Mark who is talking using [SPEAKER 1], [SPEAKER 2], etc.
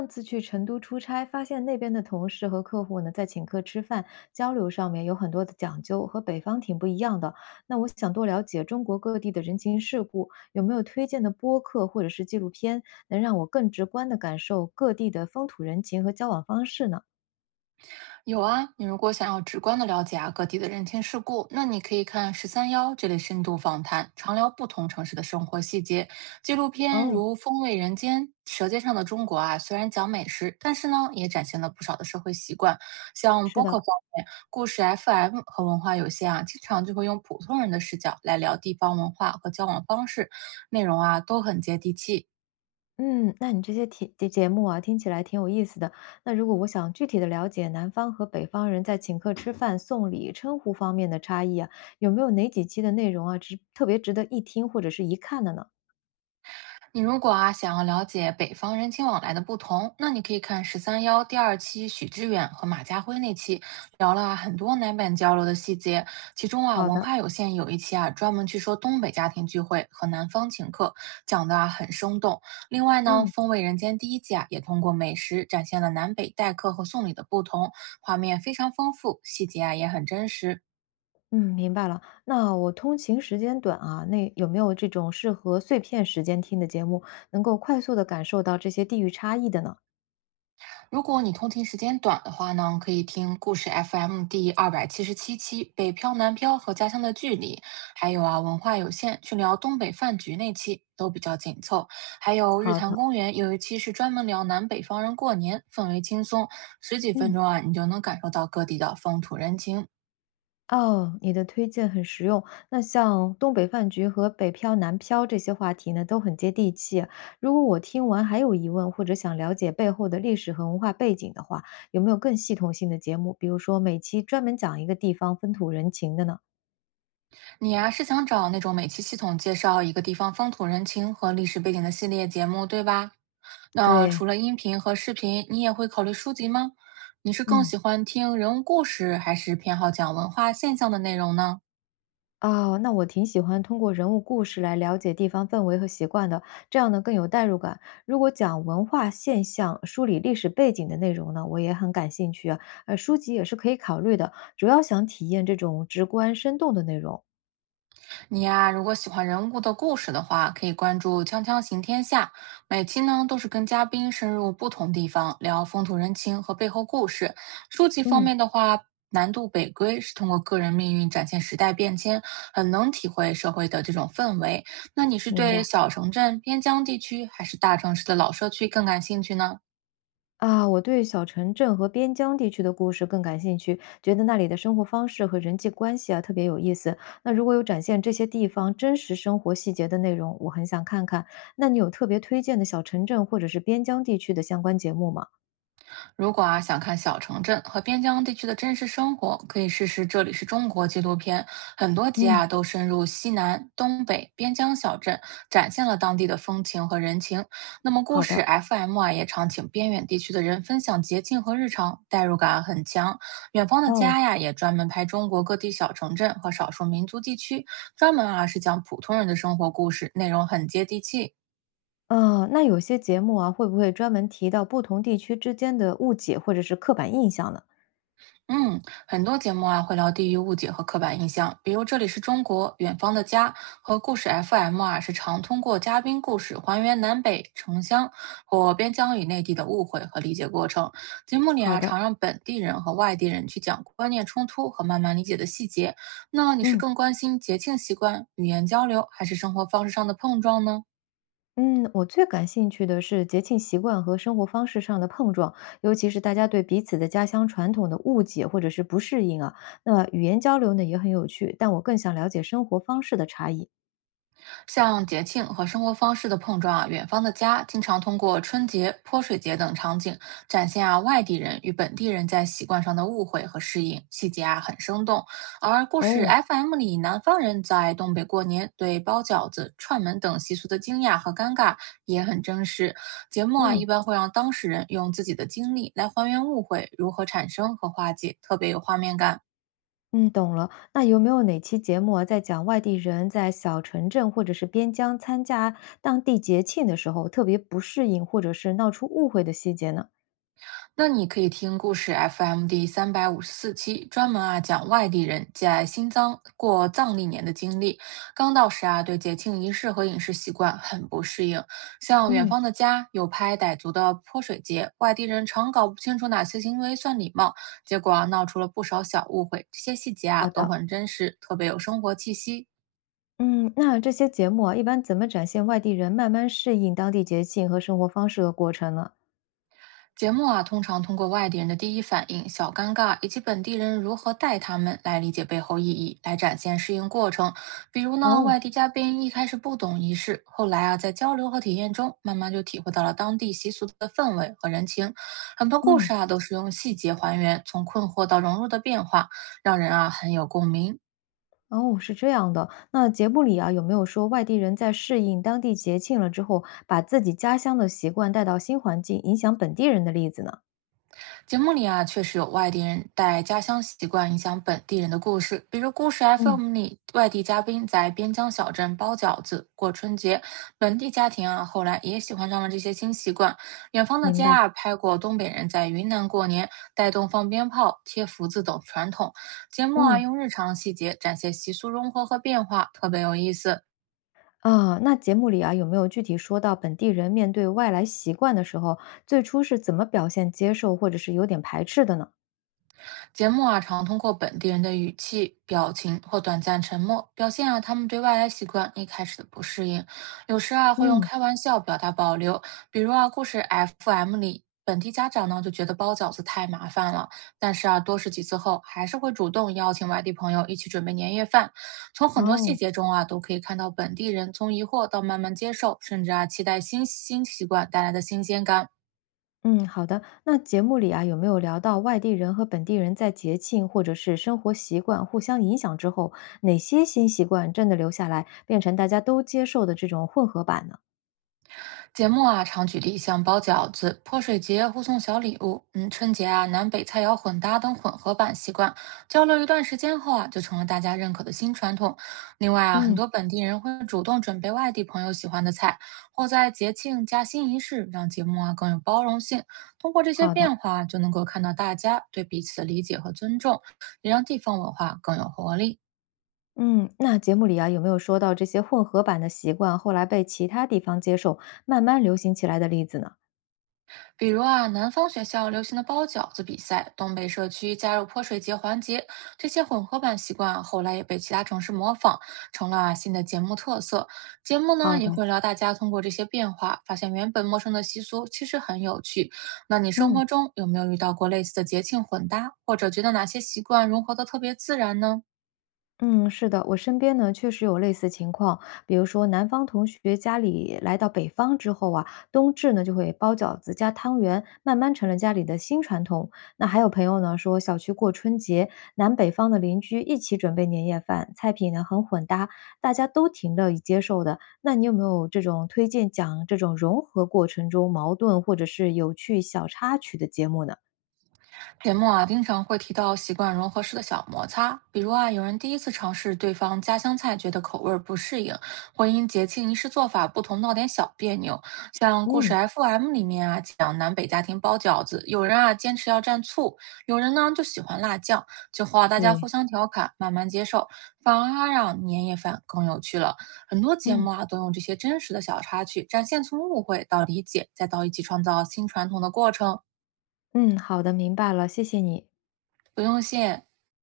[SPEAKER 1] 上次去成都出差，发现那边的同事和客户呢，在请客吃饭交流上面有很多的讲究，和北方挺不一样的。那我想多了解中国各地的人情世故，有没有推荐的播客或者是纪录片，能让我更直观的感受各地的风土人情和交往方式呢？
[SPEAKER 2] 有啊，你如果想要直观的了解啊各地的人情世故，那你可以看《十三幺》这类深度访谈，常聊不同城市的生活细节。纪录片
[SPEAKER 1] 哦，
[SPEAKER 2] 如《风味人间》《舌尖上的中国》啊，虽然讲美食，但是呢，也展现了不少的社会习惯。像
[SPEAKER 1] 是
[SPEAKER 2] 播客
[SPEAKER 1] 的，
[SPEAKER 2] 方面，故事 FM 和文化有限啊，经常就会用普通人的视角来聊地方文化和交往方式，内容啊都很接地气。
[SPEAKER 1] 嗯，那你这些题的节目啊，听起来挺有意思的。那如果我想具体的了解南方和北方人在请客吃饭、送礼、称呼方面的差异啊，有没有哪几期的内容啊，值特别值得一听或者是一看的呢？
[SPEAKER 2] 你如果啊想要了解北方人情往来的不同，那你可以看十三幺第二期许知远和马家辉那期，聊了啊很多南北交流的细节。其中啊
[SPEAKER 1] 好
[SPEAKER 2] 文
[SPEAKER 1] 的，
[SPEAKER 2] 化有限有一期啊专门去说东北家庭聚会和南方请客，讲的啊很生动。另外呢，
[SPEAKER 1] 嗯
[SPEAKER 2] 《风味人间》第一季啊也通过美食展现了南北待客和送礼的不同，画面非常丰富，细节啊也很真实。
[SPEAKER 1] 嗯，明白了。那我通勤时间短啊，那有没有这种适合碎片时间听的节目，能够快速的感受到这些地域差异的呢？
[SPEAKER 2] 如果你通勤时间短的话呢，可以听故事 FM 第277期《北漂南漂和家乡的距离》，还有啊文化有限去聊东北饭局那期都比较紧凑，还有日
[SPEAKER 1] 好
[SPEAKER 2] 坛
[SPEAKER 1] 的，
[SPEAKER 2] 公园有一期是专门聊南北方人过年，氛围轻松，十几分
[SPEAKER 1] 嗯。
[SPEAKER 2] 钟啊你就能感受到各地的风土人情。
[SPEAKER 1] 哦，你的推荐很实用。那像东北饭局和北漂、南漂这些话题呢，都很接地气。如果我听完还有疑问，或者想了解背后的历史和文化背景的话，有没有更系统性的节目？比如说每期专门讲一个地方风土人情的呢？
[SPEAKER 2] 你呀、是想找那种每期系统介绍一个地方风土人情和历史背景的系列节目，对吧？那
[SPEAKER 1] 对，
[SPEAKER 2] 除了音频和视频，你也会考虑书籍吗？你是更
[SPEAKER 1] 嗯。
[SPEAKER 2] 喜欢听人物故事，还是偏好讲文化现象的内容呢？
[SPEAKER 1] 哦，那我挺喜欢通过人物故事来了解地方氛围和习惯的，这样呢更有代入感。如果讲文化现象、梳理历史背景的内容呢，我也很感兴趣啊。书籍也是可以考虑的，主要想体验这种直观生动的内容。
[SPEAKER 2] 你呀、如果喜欢人物的故事的话，可以关注《锵锵行天下》，每期呢都是跟嘉宾深入不同地方聊风土人情和背后故事。书籍方
[SPEAKER 1] 嗯，
[SPEAKER 2] 面的话，《南渡北归》是通过个人命运展现时代变迁，很能体会社会的这种氛围。那你是
[SPEAKER 1] 明
[SPEAKER 2] 对
[SPEAKER 1] 白。
[SPEAKER 2] 小城镇、边疆地区，还是大城市的老社区更感兴趣呢？
[SPEAKER 1] 啊，我对小城镇和边疆地区的故事更感兴趣，觉得那里的生活方式和人际关系啊特别有意思。那如果有展现这些地方真实生活细节的内容，我很想看看。那你有特别推荐的小城镇或者是边疆地区的相关节目吗？
[SPEAKER 2] 如果啊想看小城镇和边疆地区的真实生活，可以试试《这里是中国》纪录片，很多集
[SPEAKER 1] 嗯，
[SPEAKER 2] 啊都深入西南、东北边疆小镇，展现了当地的风情和人情。那么故
[SPEAKER 1] 好
[SPEAKER 2] 事
[SPEAKER 1] 的。
[SPEAKER 2] FM 啊也常请边远地区的人分享捷径和日常，代入感很强。远方的
[SPEAKER 1] 哦，
[SPEAKER 2] 家呀也专门拍中国各地小城镇和少数民族地区，专门啊是讲普通人的生活故事，内容很接地气。
[SPEAKER 1] 那有些节目啊，会不会专门提到不同地区之间的误解或者是刻板印象呢？
[SPEAKER 2] 嗯，很多节目啊会聊地域误解和刻板印象，比如《这里是中国》《远方的家》和故事 FM 啊，是常通过嘉宾故事还原南北城乡或边疆与内地的误会和理解过程。节目里
[SPEAKER 1] 好
[SPEAKER 2] 啊，
[SPEAKER 1] 的，
[SPEAKER 2] 常让本地人和外地人去讲观念冲突和慢慢理解的细节。那你是
[SPEAKER 1] 嗯。
[SPEAKER 2] 更关心节庆习惯、语言交流，还是生活方式上的碰撞呢？
[SPEAKER 1] 嗯，我最感兴趣的是节庆习惯和生活方式上的碰撞，尤其是大家对彼此的家乡传统的误解或者是不适应啊。那么语言交流呢也很有趣，但我更想了解生活方式的差异。
[SPEAKER 2] 像节庆和生活方式的碰撞啊，远方的家经常通过春节、泼水节等场景，展现啊外地人与本地人在习惯上的误会和适应，细节啊很生动。而故事
[SPEAKER 1] 哦，
[SPEAKER 2] FM 里，南方人在东北过年对包饺子、串门等习俗的惊讶和尴尬也很真实。节目啊一
[SPEAKER 1] 嗯。
[SPEAKER 2] 般会让当事人用自己的经历来还原误会如何产生和化解，特别有画面感。
[SPEAKER 1] 嗯，懂了。那有没有哪期节目啊，在讲外地人在小城镇或者是边疆参加当地节庆的时候，特别不适应或者是闹出误会的细节呢？
[SPEAKER 2] 那你可以听故事 FM 第354期，专门啊讲外地人在新疆过藏历年的经历。刚到时啊，对节庆仪式和饮食习惯很不适应。像远
[SPEAKER 1] 嗯，
[SPEAKER 2] 方的家有拍傣族的泼水节，外地人常搞不清楚哪些行为算礼貌，结果啊闹出了不少小误会。这些细节
[SPEAKER 1] 好
[SPEAKER 2] 啊都
[SPEAKER 1] 的。
[SPEAKER 2] 很真实，特别有生活气息。
[SPEAKER 1] 嗯，那这些节目啊，一般怎么展现外地人慢慢适应当地节庆和生活方式的过程呢？
[SPEAKER 2] 节目啊，通常通过外地人的第一反应、小尴尬以及本地人如何带他们来理解背后意义，来展现适应过程。比如呢，
[SPEAKER 1] 哦，
[SPEAKER 2] 外地嘉宾一开始不懂仪式，后来啊，在交流和体验中，慢慢就体会到了当地习俗的氛围和人情。很多故
[SPEAKER 1] 嗯，
[SPEAKER 2] 事啊，都是用细节还原从困惑到融入的变化，让人啊很有共鸣。
[SPEAKER 1] 哦，是这样的。那节目里啊，有没有说外地人在适应当地节庆了之后，把自己家乡的习惯带到新环境，影响本地人的例子呢？
[SPEAKER 2] 节目里啊，确实有外地人带家乡习惯影响本地人的故事，比如故事
[SPEAKER 1] 嗯，
[SPEAKER 2] FM 里外地嘉宾在边疆小镇包饺子过春节，本地家庭啊后来也喜欢上了这些新习惯。远方的
[SPEAKER 1] 明白。
[SPEAKER 2] 家啊拍过东北人在云南过年，带动放鞭炮、贴福字等传统。节目啊
[SPEAKER 1] 嗯，
[SPEAKER 2] 用日常细节展现习俗融合和变化，特别有意思。
[SPEAKER 1] 啊，那节目里啊，有没有具体说到本地人面对外来习惯的时候，最初是怎么表现接受或者是有点排斥的呢？
[SPEAKER 2] 节目啊，常通过本地人的语气、表情或短暂沉默，表现啊他们对外来习惯一开始的不适应。有时啊，会用
[SPEAKER 1] 嗯，
[SPEAKER 2] 开玩笑表达保留，比如啊，故事 FM 里，本地家长呢就觉得包饺子太麻烦了，但是啊，多试几次后，还是会主动邀请外地朋友一起准备年夜饭。从很多细
[SPEAKER 1] 哦。
[SPEAKER 2] 节中啊，都可以看到本地人从疑惑到慢慢接受，甚至啊，期待新习惯带来的新鲜感。
[SPEAKER 1] 嗯，好的。那节目里啊，有没有聊到外地人和本地人在节庆或者是生活习惯互相影响之后，哪些新习惯真的留下来，变成大家都接受的这种混合版呢？
[SPEAKER 2] 节目啊，常举例像包饺子、泼水节、互送小礼物，嗯，春节啊，南北菜肴混搭等混合版习惯，交流一段时间后啊，就成了大家认可的新传统。另外啊，很
[SPEAKER 1] 嗯，
[SPEAKER 2] 多本地人会主动准备外地朋友喜欢的菜，或在节庆加新仪式，让节目啊更有包容性。通过这些
[SPEAKER 1] 好的。
[SPEAKER 2] 变化，就能够看到大家对彼此的理解和尊重，也让地方文化更有活力。
[SPEAKER 1] 嗯，那节目里啊，有没有说到这些混合版的习惯后来被其他地方接受，慢慢流行起来的例子呢？
[SPEAKER 2] 比如啊，南方学校流行的包饺子比赛，东北社区加入泼水节环节，这些混合版习惯啊后来也被其他城市模仿，成了啊新的节目特色。节目呢
[SPEAKER 1] 好
[SPEAKER 2] 也
[SPEAKER 1] 的，
[SPEAKER 2] 会聊大家通过这些变化，发现原本陌生的习俗其实很有趣。那你生
[SPEAKER 1] 嗯。
[SPEAKER 2] 活中有没有遇到过类似的节庆混搭，或者觉得哪些习惯融合的特别自然呢？
[SPEAKER 1] 嗯，是的，我身边呢确实有类似情况，比如说南方同学家里来到北方之后啊，冬至呢就会包饺子加汤圆，慢慢成了家里的新传统。那还有朋友呢说，小区过春节，南北方的邻居一起准备年夜饭，菜品呢很混搭，大家都挺乐意接受的。那你有没有这种推荐讲这种融合过程中矛盾或者是有趣小插曲的节目呢？
[SPEAKER 2] 节目啊，经常会提到习惯融合式的小摩擦，比如啊，有人第一次尝试对方家乡菜，觉得口味儿不适应，婚姻节庆仪式做法不同，闹点小别扭。像故事
[SPEAKER 1] 嗯，
[SPEAKER 2] FM 里面啊，讲南北家庭包饺子，有人啊坚持要蘸醋，有人呢就喜欢辣酱。最后啊，大家
[SPEAKER 1] 对。
[SPEAKER 2] 互相调侃，慢慢接受，反而啊让年夜饭更有趣了。很多节
[SPEAKER 1] 嗯
[SPEAKER 2] 目啊都用这些真实的小插曲，展现从误会到理解，再到一起创造新传统的过程。
[SPEAKER 1] 嗯，好的，明白了，谢谢你。
[SPEAKER 2] 不用谢。